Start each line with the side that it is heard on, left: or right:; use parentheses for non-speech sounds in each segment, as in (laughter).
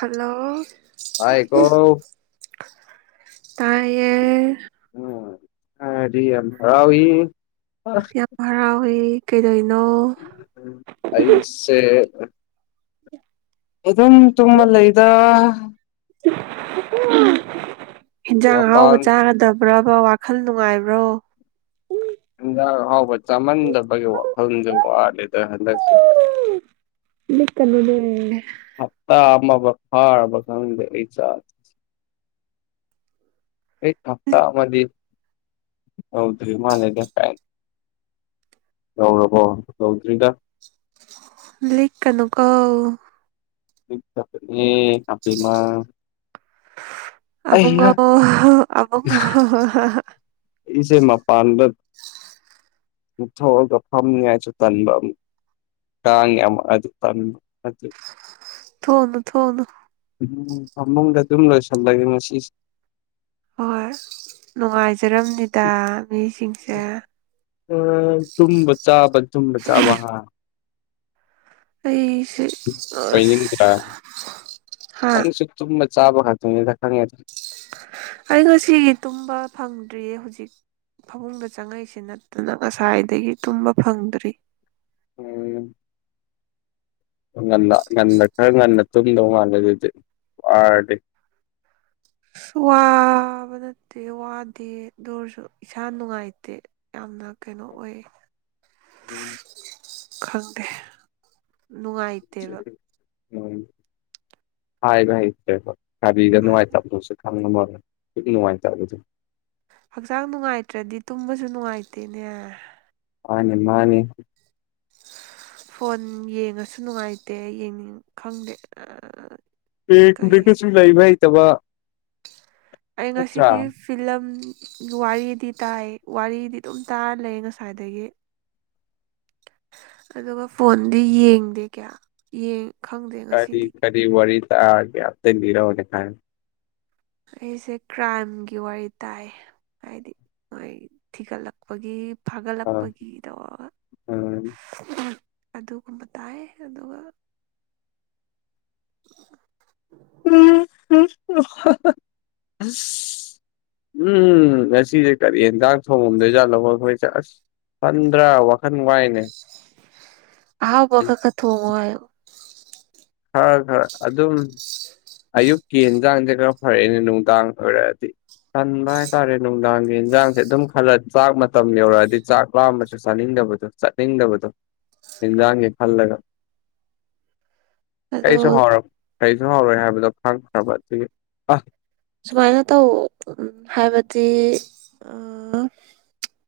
right: hello
left: ꯇꯥꯏꯀꯣ
right: ꯇꯥꯏꯌꯦ
left: ꯎꯝ ꯊꯔꯗꯤ ꯌꯥꯝ ꯍꯔꯥꯎꯋꯤ
right: ꯌꯥꯝ ꯍꯔꯥꯎꯋꯦ ꯀꯩꯗꯧ
left: (unintelligible) ꯑꯩꯁꯦ ꯑꯗꯨꯝ ꯇꯨꯝꯃ ꯂꯩꯗ
right: (unintelligible) ꯍꯤꯟꯖꯥꯡ ꯑꯍꯥꯎꯕ
left: ꯃꯄꯥꯟ
right: ꯆꯥꯒꯗ ꯕ꯭ꯔꯕ ꯋꯥꯈꯜ ꯅꯨꯡꯉꯥꯏꯕ꯭ꯔꯣ
left: ꯍꯤꯟꯖꯥꯡ ꯑꯍꯥꯎꯕ ꯆꯥꯃꯟꯗꯕꯒꯤ ꯋꯥꯈꯜꯖꯦ ꯋꯥꯠꯂꯦ (unintelligible) ꯍꯟꯗꯛꯁꯦ
right: ꯂꯤꯛꯀꯅꯨꯅꯦ
left: ꯍꯞꯇꯥ ꯑꯃꯕꯛ ꯐꯥꯔꯕ ꯈꯪꯗꯦ ꯑꯩ (unintelligible) ꯑꯩꯠ ꯍꯞꯇꯥ ꯑꯃꯗꯤ ꯌꯧꯗ꯭ꯔꯤ ꯃꯥꯜꯂꯦꯗ ꯀꯥꯏ ꯌꯧꯔꯕꯣ ꯌꯧꯗ꯭ꯔꯤꯗ
right: ꯂꯤꯛꯀꯅꯨꯀꯣ
left: (unintelligible) ꯑꯩꯁꯦ
right: ꯑꯕꯨꯡꯉꯣꯍꯣ ꯑꯕꯨꯡꯉꯣ (unintelligible)
left: ꯏꯁꯦ ꯃꯄꯥꯟꯗ ꯃꯨꯛ ꯊꯣꯑꯒ ꯐꯝꯅꯤꯉꯥꯏꯁꯨ ꯇꯟꯕ ꯑꯃꯨꯛ ꯀꯥꯡ‌ ꯌꯥꯝꯃꯑꯗꯤ ꯇꯟꯕ (unintelligible)
right: ꯊꯣꯎꯅꯣ ꯊꯣꯎꯅꯣ
left: ꯎꯝ ꯐꯃꯨꯡꯗ ꯑꯗꯨꯝ ꯂꯣꯏꯁꯜꯂꯒꯦ ꯉꯁꯤꯁꯦ
right: ꯍꯣꯏ ꯅꯨꯡꯉꯥꯏꯖꯔꯝꯅꯤꯗ ꯃꯤꯁꯤꯡꯁꯦ
left: (unintelligible) ꯇꯨꯝꯕ ꯆꯥꯥꯕ ꯇꯨꯝꯕ ꯆꯥꯥꯕ ꯍꯥ
right: ꯑꯩ
left: ꯑꫭꯏꯅꯤꯡꯗ꯭ꯔ
right: ꯍꯥ
left: ꯅꯪꯁꯨ ꯇꯨꯝꯕ ꯆꯥꯕ ꯈꯛꯇꯅꯦꯗ ꯈꯪꯉꯦꯗ
right: ꯑꯩ ꯉꯁꯤꯒꯤ ꯇꯨꯝꯕ ꯐꯪꯗ꯭ꯔꯤꯌꯦ ꯍꯧꯖꯤꯛ ꯐꯃꯨꯡꯗ ꯆꯪꯉꯛꯏꯁꯤ ꯅꯠꯇꯅ ꯉꯁꯥꯏꯗꯒꯤ ꯇꯨꯝꯕ ꯐꯪꯗ꯭ꯔꯤ
left: (unintelligible) ꯉꯟꯅ ꯉꯟꯅ ꯈꯔ ꯉꯟꯅ ꯇꯨꯝꯗꯧ ꯃꯥꯜꯂꯦ ꯑꯗꯨꯗꯤ ꯋꯥꯔꯗꯤ
right: (inaudible) ꯋꯥꯕ ꯅꯠꯇꯦ ꯋꯥꯗꯦ ꯑꯗꯨ ꯑꯣꯏꯔꯁꯨ ꯏꯁꯥ ꯅꯨꯡꯉꯥꯏꯇꯦ ꯌꯥꯝ ꯑꯗꫭ ꯀꯩꯅꯣ ꯑꯣꯏ ꯈꯪꯗꯦ ꯅꯨꯡꯉꯥꯏꯇꯦꯕ
left: (unintelligible) ꯍꯥꯏꯕ ꯍꯩꯇꯦꯕ ꯀꯔꯤꯗ ꯅꯨꯡꯉꯥꯏꯇꯝꯅꫭꯁꯨ (unintelligible) ꯄꯨꯛ ꯅꯨꯡꯉꯥꯏꯇꯕꯗꯨ
right: ꯍꯛꯆꯥꯡ ꯅꯨꯡꯉꯥꯏꯇ꯭ꯔꯗꯤ ꯇꯨꯝꯕꯁꯨ ꯅꯨꯡꯉꯥꯏꯇꯦꯅꯦ
left: ꯃꯥꯅꯦ ꯃꯥꯅꯦ
right: ꯐꯣꯟ ꯌꯦꯡꯉꯁꯨ ꯅꯨꯡꯉꯥꯏꯇꯦ ꯌꯦꯡꯅꯤꯡ ꯈꯪꯗꯦ ꯑ
left: ꯌꯦꯡꯗ꯭ꯔꯒꯁꯨ ꯂꯩꯕ ꯍꯩꯇꯕ
right: ꯑꯩ
left: ꯅꯠꯇ꯭ꯔꯥ
right: ꯉꯁꯤꯒꯤ ꯐꯤꯂꯝ ꯋꯥꯔꯤꯗꯤ ꯇꯥꯏ ꯋꯥꯔꯤꯗꯤ ꯑꯗꯨꯝ ꯇꯥꯔ ꯂꯩ ꯉꯁꯥꯏꯗꯒꯤ ꯑꯗꯨꯒ ꯐꯣꯟꯗꯤ ꯌꯦꯡꯗꯦ ꯀꯌꯥ ꯌꯦꯡ ꯈꯪꯗꯦ ꯉꯁꯤꯗꯤ
left: (unintelligible) ꯀꯔꯤ ꯋꯥꯔꯤ ꯇꯥꯒꯦ ꯑꯝꯇ ꯂꯤꯔꯑꫭꯅꯦ (unintelligible)
right: ꯑꯩꯁꯦ ꯀ꯭ꯔꯥꯏꯝꯒꯤ ꯋꯥꯔꯤ ꯇꯥꯏ ꯍꯥꯏꯗꯤ ꯃꯣꯏ ꯊꯤꯒꯠꯂꯛꯄꯒꯤ
left: ꯑ
right: ꯐꯥꯒꯠꯂꯛꯄꯒꯤꯗꯣ
left: ꯎꯝ
right: (unintelligible) ꯑꯗꯨꯒꯨꯝꯕ ꯇꯥꯏ ꯑꯗꯨꯒ
left: (unintelligible) ꯑꯁ ꯎꯝ ꯉꯁꯤꯁꯦ ꯀꯔꯤ ꯍꯦꯟꯖꯥꯡ ꯊꯣꯡꯉꯝꯗꯣꯏꯖꯥꯅꯣ ꯃꯈꯣꯏꯖꯦ ꯑꯁ ꯄꯟꯗ꯭ꯔ ꯋꯥ
right: ꯑꯍꯥꯎꯕ ꯈ ꯈ ꯊꯣꯡꯉꯣ ꯍꯥꯏꯌꯣ
left: ꯈꯔ ꯈꯔ ꯑꯗꯨꯝ ꯑꯌꯨꯛꯀꯤ ꯌꯦꯟꯖꯥꯡꯖꯦ ꯈꯔ ꯐꯔꯛꯑꯦꯅꯦ ꯅꯨꯡꯗꯥꯡ ꯑꯣꯏꯔꯛꯑꯗꯤ ꯇꯟꯕ ꯍꯥꯏꯇꯥꯔꯦ ꯅꯨꯡꯗꯥꯡꯒꯤ ꯏꯟꯖꯥꯡꯁꯦ ꯑꯗꯨꯝ ꯈꯜꯂ ꯆꯥꯛ ꯃꯇꯝ ꯌꯧꯔꯛꯑꯗꯤ ꯆꯥꯛ ꯂꯥꯝꯃꯁꯨ ꯆꯥꯅꯤꯡ ꯗꯕꯗꯣ ꯆꯠꯅꯤꯡꯗꯕꯗꯣ ꯍꯤꯟꯖꯥꯡꯒꯤ ꯈꯜꯂꯒ
right: (inaudible)
left: (unintelligible) ꯀꯩꯁꯨ ꯍꯥꯎꯔꯣꯏ ꯍꯥꯏꯕꯗꯣ ꯈꯪꯈ꯭ꯔꯕ ꯑꯗꯨꯒꯤ ꯑ
right: ꯁꯨꯝꯃꯥꯏꯅ ꯇꯧ ꯍꯥꯏꯕꯗꯤ ꯑ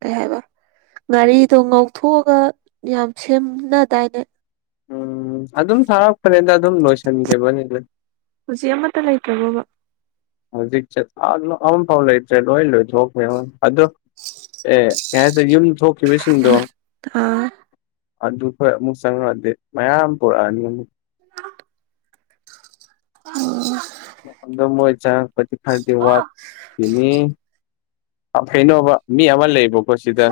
right: ꯀꯩ ꯍꯥꯏꯕ ꯉꯥꯔꯤꯗꯣ ꯉꯧꯊꯣꯛꯑꯒ ꯌꯥꯝ ꯁꯦꯝꯅꯗꯥꯏꯅꯦ
left: ꯎꯝ ꯑꯗꯨꯝ ꯊꯥꯔꯛꯄꯅꯤꯗ ꯑꯗꯨꯝ ꯂꯣꯏꯁꯟꯈꯤꯕꯅꯤꯗ
right: ꯍꯧꯖꯤꯛ ꯑꯃꯠꯇ ꯂꯩꯇ꯭ꯔꯕꯣꯕ
left: ꯍꯧꯖꯤꯛ ꯆꯠ (unintelligible) ꯑꯝꯐꯥꯎ ꯂꯩꯇ꯭ꯔꯦ ꯂꯣꯏ ꯂꯣꯏꯊꯣꯛꯈ꯭ꯔꯦ ꯑꯗꯣ ꯑꯦ ꯀꯩ ꯍꯥꯏꯗꯨꯏ ꯌꯨꯝ ꯊꯣꯛꯈꯤꯕ ꯁꯤꯡꯗꯣ
right: ꯑꯥ
left: ꯑꯗꯨ ꯈꯣꯏ ꯑꯃꯨꯛ ꯆꯪꯉꯛꯑꯗꯤ ꯃꯌꯥꯝ ꯄꫭꯔꯛꯑꯅꯤ ꯑꯃꯨꯛ
right: (unintelligible)
left: ꯑꯗꯨ ꯃꯣꯏ ꯆꯪꯉꯛꯄꯗꯤ ꯈꯔꯗꯤ
right: ꯑꯥ
left: ꯋꯥꯠꯈꯤꯅꯤ ꯀꯩꯅꯣꯕ ꯃꯤ ꯑꯃ ꯂꯩꯕꯀꯣ ꯁꯤꯗ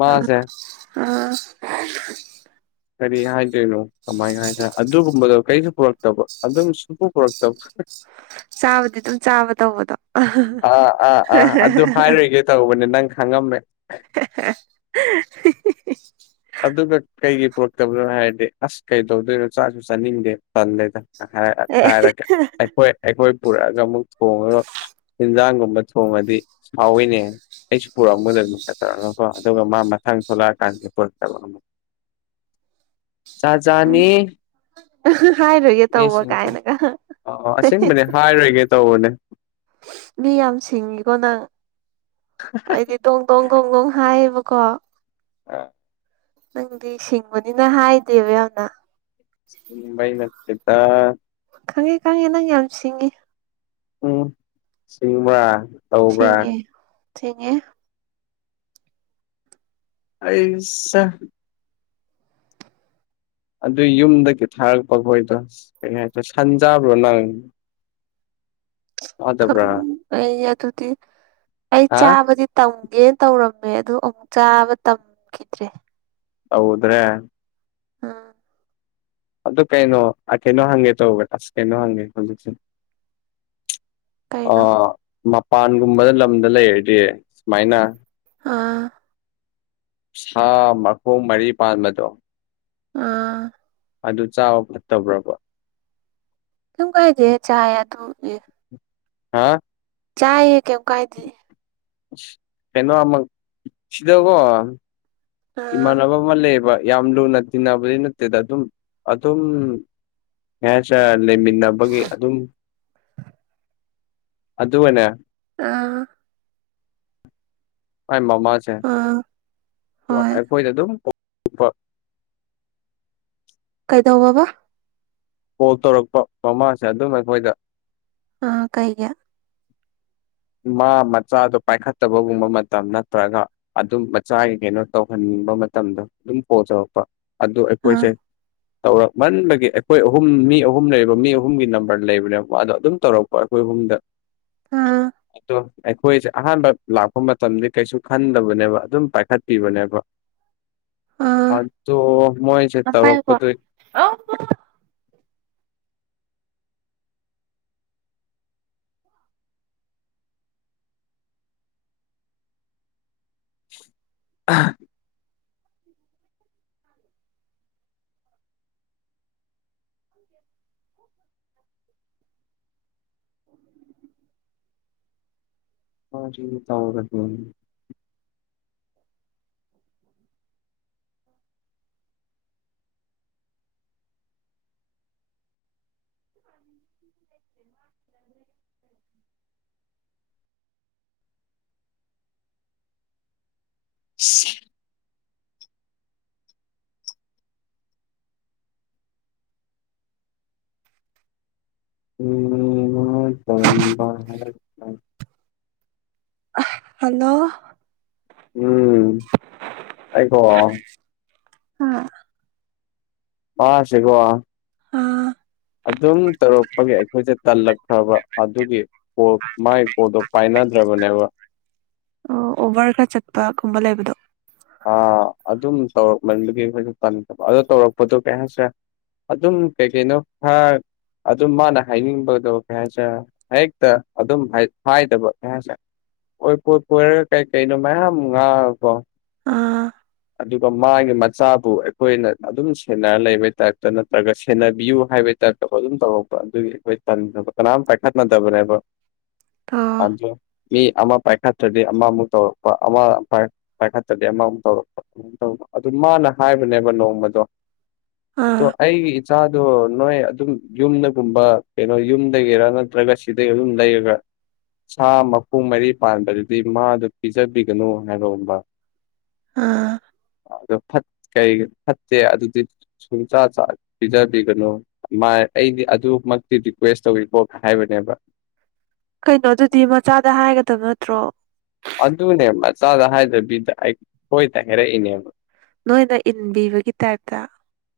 left: ꯃꯥꯁꯦ
right: ꯑꯥ (unintelligible)
left: ꯀꯔꯤ ꯍꯥꯏꯗꯣꯏꯅꯣ ꯀꯃꯥꯏꯅ ꯍꯥꯏꯁꯦ ꯑꯗꯨꯒꯨꯝꯕꯗꯣ ꯀꯔꯤꯁꯨ ꯄꯨꯔꯛ ꯇꯕ ꯑꯗꯨꯝ ꯁꯨꯄꯨ ꯄꯨꯔꯛꯇꯕ
right: ꯆꯥꯕꯗꯤ ꯑꯗꯨꯝ ꯆꯥꯕ ꯇꯧꯕꯗꯣ ꯍ
left: ꯑꯥ ꯑꯥ ꯑꯥ ꯑꯗꯨ ꯍꯥꯏꯔꯣꯏꯒꯦ ꯇꯧꯕꯅꯦ ꯅꯪ ꯈꯪꯉꯝꯃꯦ
right: (unintelligible)
left: ꯑꯗꯨꯒ ꯀꯩꯒꯤ ꯄꯨꯨꯔꯛꯇꯕꯅꯣ ꯍꯥꯏꯔꯗꯤ ꯑꯁ ꯀꯩꯇꯧꯗꫭꯏꯅꯣ ꯆꯥꯁꯨ ꯆꯥꯅꯤꯡꯗꯦ ꯇꯜꯂꯦꯗ ꯍꯥꯏ
right: ꯑꯦ
left: ꯍꯥꯏꯔꯛꯀꯅꯤ ꯑꯩꯈꯣꯏ ꯑꯩꯈꯣꯏ ꯄꯨꯔꯛꯑꯒ ꯑꯃꯨꯛ ꯊꯣꯡꯉꯒ ꯏꯟꯖꯥꯡꯒꯨꯝꯕ ꯊꯣꯡꯉꯗꯤ ꯍꯥꯎꯋꯤꯅꯦ ꯑꯩꯁꯨ ꯄꯨꯔꯛꯑꯝꯒꯗꯝ (unintelligible) ꯑꯗꯨꯒ ꯃꯥ ꯃꯊꯪ ꯊꯣꯛꯂꯛꯑꯀꯥꯟꯗ ꯄꯨꯔꯛꯇꯕ ꯑꯃꯨꯛ ꯖꯥꯠ ꯖꯥꯠꯅꯤ
right: ꯍꯥꯏꯔꯣꯏꯒꯦ ꯇꯧꯕ
left: ꯃꯤꯁꯤꯡꯁꯦ
right: ꯀꯥꯏꯅꯒ
left: ꯑ ꯑꯁꯦꯡꯕꯅꯦ ꯍꯥꯏꯔꯣꯏꯒꯦ ꯇꯧꯕꯅꯦ
right: (unintelligible) ꯃꯤ ꯌꯥꯝ ꯁꯤꯡꯉꯤꯀꯣ ꯅꯪ ꯑꯩꯗꯤ ꯗꯣꯡ ꯗꯣꯡ ꯗꯣꯡ ꯗꯣꯡ ꯍꯥꯏꯕ ꯀꯣ
left: ꯑ
right: ꯅꯪꯗꯤ ꯁꯤꯡꯕꯅꯤꯅ ꯍꯥꯏꯗꯦꯕ ꯌꯥꯝꯅ
left: ꯁꯤꯡꯕꯩ ꯅꯠꯇꯦꯗ
right: ꯈꯪꯉꯦ ꯈꯪꯉꯦ ꯅꯪ ꯌꯥꯝ ꯁꯤꯡꯉꯦ
left: ꯎꯝ ꯁꯤꯡꯕ꯭ꯔꯥ ꯇꯧꯕ꯭ꯔꯥ
right: ꯁꯤꯡꯉꯦ ꯁꯤꯡꯉꯦ
left: ꯑꯩ ꯁꯦ ꯑꯗꯨꯏ ꯌꯨꯝꯗꯒꯤ ꯊꯥꯔꯛꯄꯈꯣꯏꯗꯣ ꯀꯩ ꯍꯥꯏ ꯁꯟ ꯆꯥꯕ꯭ꯔꯣ ꯅꯪ ꯆꯥꯗꯕ꯭ꯔꯥ
right: (unintelligible) ꯑꯩ ꯑꯗꯨꯗꯤ ꯑꯩ
left: ꯍꯥ
right: ꯆꯥꯕꯗꯤ ꯇꯝ ꯒꯦ ꯇꯧꯔꯝꯃꯦ ꯑꯗꯨ ꯑꯃꯨꯛ ꯆꯥꯕ ꯇꯝꯈꯤꯗ꯭ꯔꯦ
left: ꯇꯧꯗ꯭ꯔꯦ
right: (unintelligible)
left: ꯑꯗꯨ ꯀꯩꯅꯣ ꯑ ꯀꯩꯅꯣ ꯍꯪꯒꯦ ꯇꯧꯕꯗꯣ ꯀꯩꯅꯣ ꯍꯪꯒꯦ ꯇꯧꯕ ꯗꯨ (unintelligible)
right: ꯀꯩꯅꯣ
left: ꯑꯥ ꯃꯄꯥꯟꯒꯨꯝꯕ ꯂꯝꯗ ꯂꯩꯔꯗꯤ ꯁꯨꯃꯥꯏꯅ
right: ꯑꯥ
left: ꯁꯥ ꯃꯈꯣꯡ ꯃꯔꯤ ꯄꯥꯟꯕꯗꯣ
right: ꯑꯥ
left: ꯑꯗꯨ ꯆꯥꯕ ꯐꯠꯇꯕ꯭ꯔꯥꯕ
right: (unintelligible) ꯀꯥꯏꯗꯦ ꯆꯥꯏ ꯑꯗꯨ ꯑꯦ
left: (unintelligible)
right: ꯆꯥꯏꯌꯦ ꯀꯩꯝ ꯀꯥꯏꯗꯦ
left: (unintelligible) ꯀꯩꯅꯣ ꯑꯃ--ꯁꯤꯗꯀꯣ
right: ꯑꯥ
left: ꯏꯃꯥꯟꯅꯕ ꯋꯥꯠꯂꯦꯕ ꯌꯥꯝ ꯂꯨꯅ ꯇꯤꯟꯅꯕꯗꯤ ꯅꯠꯇꯦꯗ ꯑꯗꯨꯝ ꯑꯗꯨꯝ ꯀꯩꯍꯥꯏꯇꯥꯔꯦ ꯂꯩꯃꯤꯟꯅꯕꯒꯤ ꯑꯗꯨꯝ ꯑꯗꯨꯒꯅꯦ
right: (unintelligible)
left: ꯃꯥꯏ ꯃꯃꯥꯁꯦ
right: ꯑꯥ
left: (unintelligible)
right: ꯍꯣꯏ
left: ꯑꯩꯈꯣꯏꯗ ꯑꯗꯨꯝ (unintelligible)
right: ꯀꯩꯗꯧꯕꯕꯥ
left: ꯀꯣꯜ ꯇꯧꯔꯛꯄ ꯃꯃꯥꯁꯦ ꯑꯗꯨꯝ ꯑꯩꯈꯣꯏꯗ
right: ꯑꯥ ꯀꯩꯒꯤ
left: ꯃꯥ ꯃꯆꯥꯗꯣ ꯄꯥꯏꯈꯠꯇꯕꯒꯨꯝꯕ ꯃꯇꯝ ꯅꯠꯇ꯭ꯔꯒ ꯑꯗꯨꯝ ꯃꯆꯥꯒꯤ ꯀꯩꯅꯣ ꯇꯧꯍꯟ ꯕ ꯃꯇꯝꯗ ꯑꯗꯨꯝ ꯀꯣꯜ ꯇꯧꯔꯛꯄ ꯑꯗꯨ
right: ꯑꯥ
left: ꯑꯩꯈꯣꯏꯁꯦ ꯇꯧꯔꯛꯃꯟꯕꯒꯤ ꯑꯩꯈꯣꯏ ꯑꯍꯨꯝ ꯃꯤ ꯑꯍꯨꯝ ꯂꯩꯌꯦꯕ ꯃꯤ ꯑꯍꯨꯝꯒꯤ ꯅꯝꯕꯔ ꯂꯩꯕꯅꯦꯕ ꯃꯥꯗꯣ ꯑꯗꯨꯝ ꯇꯧꯔꯛꯄ ꯑꯩꯈꯣꯏ ꯑꯍꯨꯝ ꯗ
right: ꯑꯥ
left: ꯑꯗꯣ ꯑꯩꯈꯣꯏꯁꯦ ꯑꯍꯥꯟꯕ ꯂꯥꯛꯄ ꯃꯇꯝꯗꯤ ꯀꯩꯁꯨ ꯈꯟꯗꯕꯅꯦꯕ ꯑꯗꯨꯝ ꯄꯥꯏꯈꯠꯄꯤꯕꯅꯦꯕ
right: ꯑꯥ
left: ꯑꯗꯣ ꯃꯣꯏꯁꯦ
right: ꯑꯝ ꯄꯥꯏꯌꯨꯀꯣ
left: ꯇꯧꯔꯛꯄꯗꯨꯏ
right: ꯑꯧ
left: (unintelligible)
right: (inaudible)
left: (unintelligible)
right: (inaudible) (inaudible)
left: ꯁꯤ (unintelligible) (unintelligible)
right: (unintelligible) ꯍꯜꯂꯣ (unintelligible)
left: ꯑꯩꯕꯣ
right: ꯍ
left: ꯑꯉꯥꯡꯁꯦꯀꯣ
right: ꯑ
left: ꯑꯗꯨꯝ ꯇꯧꯔꯛꯄꯒꯤ ꯑꯩꯈꯣꯏꯁꯦ ꯇꯜꯂꯛꯈ꯭ꯔꯕ ꯑꯗꯨꯒꯤ ꯀꯣꯜ--ꯃꯥꯒꯤ ꯀꯣꯜꯗꯣ ꯄꯥꯏꯅ (unintelligible)
right: ꯑꯣ ꯑꯣꯕꯔ ꯈꯔ ꯆꯠꯄ ꯒꯨꯝꯕ ꯂꯩꯕꯗꯣ
left: ꯑ ꯑꯗꯨꯝ ꯇꯧꯔꯛꯃꯟꯕꯩ ꯑꯩꯈꯣꯏꯗꯣ ꯇꯟ (unintelligible) ꯑꯗꯣ ꯇꯧꯔꯛꯄꯗꯣ ꯀꯩ (unintelligible) ꯑꯗꯨꯝ ꯀꯩ ꯀꯩꯅꯣ ꯈꯔ ꯑꯗꯨꯝ ꯃꯥꯅ ꯍꯥꯏꯅꯤꯡꯕꯗꯣ ꯀꯩ ꯍꯥꯏꯁꯤꯔ ꯍꯦꯛꯇ ꯑꯗꯨꯝ ꯍꯥꯏ ꯍꯥꯏꯗꯕ ꯀꯩ ꯍꯥꯏꯁꯤꯔ ꯑꯣꯏ ꯀꯣꯏ ꯀꯣꯏꯔ ꯀꯩ ꯀꯩꯅꯣ ꯃꯌꯥꯝ ꯉꯥꯡꯉꯀꯣ
right: ꯑꯥ
left: ꯑꯗꯨꯒ ꯃꯥꯒꯤ ꯃꯆꯥꯕꯨ ꯑꯩꯈꯣꯏꯅ ꯑꯗꯨꯝ ꯁꯦꯟꯅꯔ ꯂꯩꯕꯩ ꯇꯥꯏꯞꯇ ꯅꯠꯇ꯭ꯔꯒ ꯁꯦꯟꯅꯕꯤꯌꯨ ꯍꯥꯏ ꯍꯥꯏꯕꯩ ꯇꯥꯏꯞꯣ ꯑꯗꯨꯝ ꯇꯧꯔꯛꯄ ꯑꯗꯨꯒꯤ ꯇꯟꯗꯅ ꯀꯅꯥꯝ ꯄꯥꯏꯈꯠꯅꯗꯕꯅꯦꯕ
right: ꯑꯣ
left: ꯑꯗꯣ ꯃꯤ ꯑꯃ ꯄꯥꯏꯈꯠꯇ꯭ꯔꯗꯤ ꯑꯃꯃꯨꯛ ꯇꯧꯔꯛꯄ ꯑꯃ ꯄꯥꯏꯈꯠ ꯗꯤ ꯑꯃꯨꯛ ꯇꯧꯔꯛꯄ ꯑꯗꯨꯝ ꯇꯧꯕ ꯥ ꯑꯗꯨ ꯃꯥꯅ ꯍꯥꯏꯕꯅꯦꯕ ꯅꯣꯡꯃꯗꯣ ꯑꯗꯣ
right: ꯑꯥ
left: ꯑꯩꯒꯤ ꯏ ꯆꯥꯗꯣ ꯅꯣꯏ ꯑꯗꯨꯝ ꯌꯨꯝꯗꯒꯨꯝꯕ ꯀꯩꯅꯣ ꯌꯨꯝꯗꯒꯤꯔꯥ ꯅꯠꯇ꯭ꯔꯒ ꯁꯤꯗꯒꯤ ꯑꯗꯨꯝ ꯂꯩꯔꯒ ꯁꯥ ꯃꯈꯣꯡ ꯃꯔꯤ ꯄꯥꯟꯕꯗꯨꯗꯤ ꯃꯥꯗꯨ ꯄꯤꯖꯕꯤꯒꯅꯨ ꯍꯥꯏꯕꯒꯨꯝꯕ
right: ꯑꯥ
left: ꯑꯗꯣ ꯐꯠ ꯀꯩ ꯐꯠꯇꯦ ꯑꯗꯨꯗꯤ ꯁꯨꯡꯆꯥꯥ ꯆꯥ ꯄꯤꯖꯕꯤꯒꯅꯨ ꯃꯥ ꯑꯩꯗꯤ ꯑꯗꯨꯃꯛꯇꯤ ꯔꯤꯀ꯭ꯋꯦꯁ ꯇꯧꯋꯤꯀꯣ ꯍꯥꯏꯕꯅꯦꯕ
right: ꯀꯩꯅꯣꯗꯨꯗꯤ ꯃꯆꯥꯗ ꯍꯥꯏꯒꯗꯕ ꯅꯠꯇ꯭ꯔꯣ
left: ꯑꯗꯨꯅꯦ ꯃꯆꯥꯗ ꯍꯥꯏꯗꯕꯤꯗ ꯑꯩꯈꯣꯏꯗ ꯍꯥꯏꯔꯛꯏꯅꯦꯕ
right: ꯅꯣꯏꯅ ꯏꯟꯕꯤꯕꯒꯤ ꯇꯥꯏꯞꯇ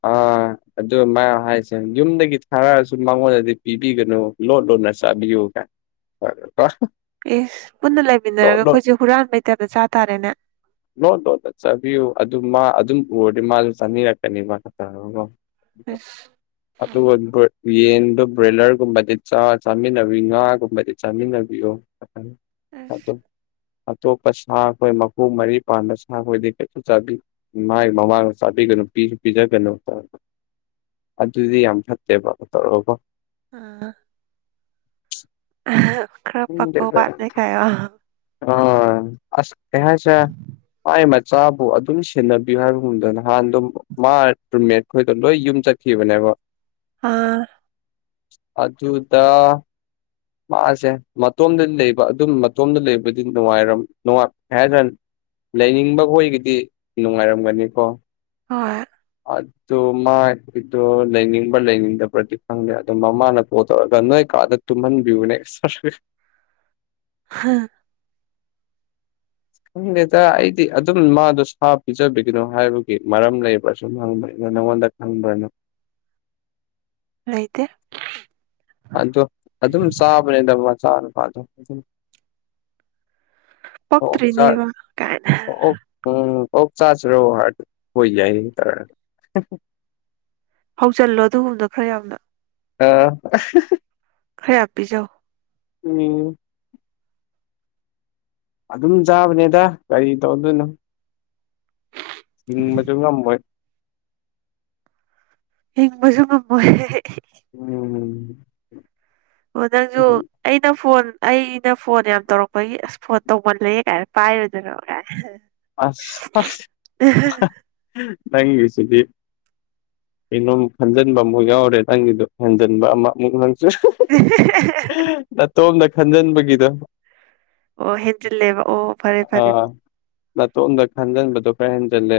left: ꯑꯥ ꯑꯗꯨ ꯃꯌꯥꯝ ꯍꯥꯏꯁꯦ ꯌꯨꯝꯗꯒꯤ ꯊꯥꯔꯛꯑꯁꯨ ꯃꯉꯣꯟꯗꯗꯤ ꯄꯤꯕꯤꯒꯅꯨ ꯂꯣꯠ ꯂꯣ ꯂ ꯆꯥꯕꯤꯌꯨ ꯒꯥꯢ (unintelligible)
right: ꯑꯦꯁ ꯄꯨꯟꯅ ꯂꯩꯃꯤꯟꯅꯔꯒ
left: ꯂꯣꯠ
right: ꯑꯩꯈꯣꯏꯁꯦ ꯍꯨꯔꯥꯟꯕꯩ ꯇꯥꯞꯇ ꯆꯥ ꯇꯥꯔꯦꯅꯦ
left: ꯂꯣꯠ ꯂꯣꯠꯂ ꯆꯥꯕꯤꯌꯨ ꯑꯗꯨꯝ ꯃꯥ ꯑꯗꯨꯝ ꯎꯔꯗꯤ ꯃꯥꯁꯨ ꯆꯥꯅꯤꯉꯛꯀꯅꯤ
right: ꯑꯁ
left: ꯑꯗꯨ ꯒꯨꯠ ꯌꯦꯟꯗꯣ ꯕ꯭ꯔꯣꯏꯂꯔꯒꯨꯝꯕꯗꯤ ꯆꯥꯃꯤꯟꯅꯕꯤ ꯉꯥꯒꯨꯝꯕꯗꯤ ꯆꯥꯃꯤꯟꯅꯕꯤꯌꯣ
right: ꯑꯁ
left: ꯑꯇꯣꯞꯄ ꯁꯥ ꯈꯣꯏ ꯃꯈꯣꯡ ꯃꯔꯤ ꯄꯥꯟꯕ ꯁꯥ ꯈꯣꯏꯗꯤ ꯀꯩꯁꯨ ꯆꯥꯕꯤ ꯃꯥꯒꯤ ꯃꯃꯥꯡꯗ ꯆꯥꯕꯤꯒꯅꯨ ꯀꯩꯅꯣ ꯄꯤꯁꯨ ꯄꯤꯖꯒꯅꯨ ꯑꯗꯨꯗꯤ ꯌꯥꯝ ꯐꯠꯇꯦꯕ ꯇꯧꯔꯀꯣ
right: ꯑꯥ ꯈꯔ ꯄꯥꯛꯄ ꯋꯥꯠꯂꯦ ꯒꯥꯢꯌꯣ
left: ꯑꯣꯏ ꯑꯁ ꯀꯩ ꯍꯥꯏꯁꯦꯔ ꯃꯥꯢ ꯃ ꯆꯥꯕꯨ ꯑꯗꯨꯝ ꯁꯦꯟꯅꯕꯤꯌꯨ ꯍꯥꯏꯕꯒꯨꯝꯗ ꯅꯍꯥꯟꯗꯣ ꯃꯥ ꯔꯨꯝꯃꯦꯠ ꯈꯣꯏꯗꯣ ꯂꯣꯏ ꯌꯨꯝ ꯆꯠꯈꯤꯕꯅꯦꯕ
right: ꯑꯥ
left: ꯑꯗꯨꯗ ꯃꯥꯁꯦ ꯃꯇꯣꯝꯗ ꯂꯩꯕ ꯑꯗꯨꯝ ꯃꯇꯣꯝꯗ ꯂꯩꯕꯗꯤ ꯅꯨꯡꯉꯥꯏꯔꯝ ꯅꯨꯡꯉꯥꯏ ꯍꯥꯏꯗ꯭ꯔꯅꯤ ꯂꯩꯅꯤꯡꯕ ꯍꯣꯏꯒꯤꯗꯤ ꯅꯨꯡꯉꯥꯏꯔꯝꯒꯅꯤꯀꯣ
right: ꯍꯣꯏ
left: ꯑꯗꯨ ꯃꯥꯒꯤꯗꯣ ꯂꯩꯅꯤꯡꯕ꯭ꯔ ꯂꯩꯅꯤꯡꯗꯕ꯭ꯔꯗꯤ ꯈꯪꯗꯦ ꯑꯗꯨ ꯃꯃꯥꯅ ꯐꯣꯟ ꯇꯧꯔꯒ ꯅꯣꯏ ꯀꯥꯗ ꯇꯨꯝꯍꯟꯕꯤꯌꯨꯅꯦ ꯑꯁ
right: ꯍꯥꯥ
left: ꯈꯪꯗꯦꯗ ꯑꯩꯗꯤ ꯑꯗꯨꯝ ꯃꯥꯗꯣ ꯁꯥ ꯄꯤꯖꯕꯤꯒꯅꯣ ꯍꯥꯏꯕꯒꯤ ꯃꯔꯝ ꯂꯩꯕ꯭ꯔꯥ ꯁꯨꯝ ꯍꯪꯕꯅꯤꯗ ꯅꯪꯉꯣꯟꯗ ꯈꯪꯕ꯭ꯔꯅ
right: ꯂꯩꯇꯦ
left: ꯑꯗꯣ ꯑꯗꯨꯝ ꯆꯥꯕꯅꯦꯗ ꯃꯆꯥꯥ ꯅꯨꯨꯄꯥꯗꯣ ꯑꯣ ꯆꯥ
right: ꯄꯛꯇ꯭ꯔꯤꯅꯦꯕ ꯀꯥꯏꯅ
left: ꯑꯣꯑꯣꯛ ꯎꯝ ꯑꯣꯛ ꯆꯁꯤꯔꯣ ꯍꯥꯢꯔꯗꯤ ꯑꯣꯏ ꯌꯥꯏ ꯇꯧꯔꯛꯑꯅꯤ
right: ꯍꯣꯡ ꯆꯜꯂꯣ ꯑꯗꯨꯒꯨꯝꯕꯗꯣ ꯈꯔ ꯌꯥꯝꯅ
left: ꯑꯥ
right: ꯈꯔ ꯌꯝ ꯄꯤꯖꯧ
left: ꯎꯝ ꯑꯗꯨꯝ ꯆꯥꯕꯅꯦꯗ ꯀꯔꯤ ꯇꯧꯗꯣꯏꯅꯣ ꯊꯤꯡꯕꯁꯨ ꯉꯝꯃꯣꯢ
right: ꯍꯤꯡꯕꯖꯨ ꯉꯝꯃꯣꯢ
left: (inaudible)
right: ꯑꯣ ꯅꯪꯁꯨ ꯑꯩꯅ ꯐꯣꯟ ꯑꯩꯅ ꯐꯣꯟ ꯌꯥꯝ ꯇꯧꯔꯛꯄꯒꯤ ꯑꯁ ꯐꯣꯟ ꯇꯧꯃꯜꯂꯦ ꯀꯥꯏꯅ ꯄꯥꯏꯔꯣꯢꯗꯣꯏꯔ ꯀꯥꯏ
left: ꯑꯁ ꯑꯁ ꯅꯪꯒꯤꯁꯤꯗꯤ ꯀꯩꯅꯣꯃꯨꯛ ꯈꯟꯖꯤꯟꯕ ꯑꯃꯨꯛ ꯌꯥꯎꯔꯦ ꯅꯪꯒꯤꯗꯨ ꯍꯟꯖꯤꯟꯕ ꯑꯃꯃꯨꯛ ꯅꯪ ꯅꯇꯣꯝꯗ ꯈꯟꯖꯟꯕꯒꯤꯗꯣ
right: ꯑꯣ ꯍꯤꯟꯖꯤꯜꯂꯦꯕ ꯑꯣ ꯐꯔꯦ ꯐꯔꯦ
left: ꯅꯥꯇꯣꯝꯗ ꯈꯟꯖꯤꯟꯕꯗꯣ ꯈꯔ ꯍꯦꯟꯖꯤꯜꯂꯦ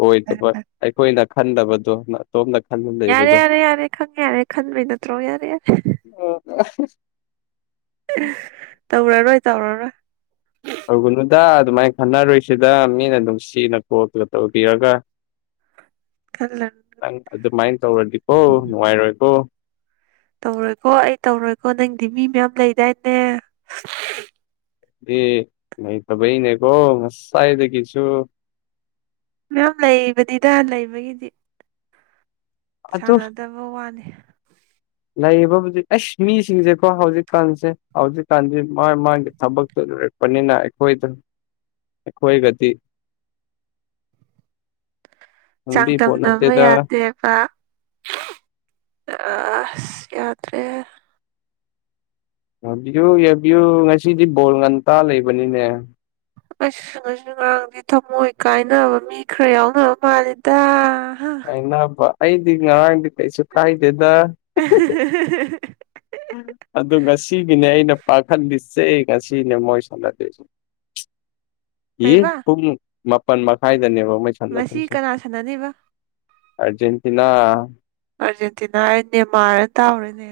left: ꯑꯣꯏꯗꯕ ꯑꯩꯈꯣꯏꯅ ꯈꯟꯗꯕꯗꯣ ꯅꯇꯣꯝꯗ ꯈꯟꯖꯟ
right: ꯌꯥꯔꯦ
left: ꯂꯩꯕꯗꯣ
right: ꯌꯥꯔꯦ ꯌꯥꯔꯦ ꯈꯪꯉꯦ ꯌꯥꯔꯦ ꯈꯟꯕꯩ ꯅꯠꯇ꯭ꯔꯣ ꯌꯥꯔꯦ ꯌꯥꯔꯦ
left: ꯍꯁ
right: ꯇꯧꯔꯔꯣꯏ ꯇꯧꯔꯔꯣꯏ
left: ꯇꯧꯒꯅꯨꯗ ꯑꯗꯨꯃꯥꯏꯅ ꯈꯟꯅꯔꯣꯢꯁꯤꯗ ꯃꯤꯅ ꯅꯨꯡꯁꯤꯅ ꯀꯣꯜ ꯇꯧꯕꯤꯔꯒ
right: (inaudible) ꯈꯜꯂꯅꯨ
left: ꯅꯪ ꯑꯗꯨꯃꯥꯏꯅ ꯇꯧꯔꯗꯤꯀꯣ ꯅꯨꯡꯉꯥꯏꯔꯣꯏꯀꯣ
right: ꯇꯧꯔꯣꯏꯀꯣ ꯑꯩ ꯇꯧꯔꯣꯏꯀꯣ ꯅꯪꯗꯤ ꯃꯤ ꯃꯌꯥꯝ ꯂꯩꯗꯥꯏꯅꯦ
left: ꯑꯦ ꯂꯩꯇꯕꯩꯅꯦꯀꯣ ꯉꯁꯥꯢꯗꯒꯤꯁꯨꯨ
right: ꯃꯌꯥꯝ ꯂꯩꯕꯅꯤꯗ ꯂꯩꯕꯒꯤꯗꯤ
left: ꯑꯗꯨ
right: ꯁꯥꯟꯅꯗꯕ ꯋꯥꯅꯤ
left: ꯂꯩꯕꯕꯨꯗꯤ ꯑꯁ ꯃꯤꯁꯤꯡꯁꯦꯀꯣ ꯍꯧꯖꯤꯛꯀꯥꯟꯁꯦ ꯍꯧꯖꯤꯛꯀꯥꯟꯁꯤ ꯃꯥ ꯃꯥꯒꯤ ꯊꯕꯛꯇꯨ ꯂꯩꯔꯛꯄꯅꯤꯅ ꯑꯩꯈꯣꯏꯗꯨ ꯑꯈꯣꯏꯒꯗꯤ
right: (inaudible)
left: ꯈꯪꯕꯤ ꯄꯣꯠ
right: ꯆꯥꯡꯗꯝꯅꯕ
left: ꯅꯠꯇꯦꯗ
right: ꯌꯥꯗꯦꯕ ꯑ ꯑꯁ ꯌꯥꯗ꯭ꯔꯦ
left: ꯌꯦꯡꯕꯤꯌꯨ ꯌꯦꯡꯕꯤꯌꯨ ꯉꯁꯤꯗꯤ ꯕꯣꯜ ꯉꯟꯇꯥ ꯂꯩꯕꯅꯤꯅꯦ
right: ꯑꯁ ꯉꯁꯤ ꯉꯔꯥꯡꯗꯤ ꯊꯝꯃꯣꯏ ꯀꯥꯏꯅꯕ ꯃꯤ ꯈꯔ ꯌꯥꯎꯅꯕ ꯃꯥꯜꯂꯤꯗ
left: ꯀꯥꯢꯅꯕ ꯑꯩꯗꯤ ꯉꯔꯥꯡꯗꯤ ꯀꯩꯁꯨ ꯀꯥꯏꯗꯦꯗ ꯄꯥꯈꯠ ꯂꯤꯁꯦ ꯉꯁꯤꯅꯦ ꯃꯣꯏ ꯁꯅꯗꯣꯢꯁꯦ ꯌꯤ
right: ꯀꯔꯤꯕ
left: ꯍꯨꯝ ꯃꯨꯛ ꯃꯥꯄꯜ ꯃꯈꯥꯏꯗꯅꯦꯕ ꯃꯣꯢ
right: ꯉꯁꯤ
left: ꯁꯥꯟꯅꯗꯣꯢꯁꯦ
right: ꯀꯅꯥ ꯁꯥꯟꯅꯅꯤꯕ
left: ꯑꯔꯖꯦꯟꯇꯤꯅꯥ
right: ꯑꯔꯖꯦꯟꯇꯤꯅꯥ ꯍꯥꯏ ꯅꯦꯃꯥꯔꯗ ꯇꯥꯎꯔꯤꯅꯦ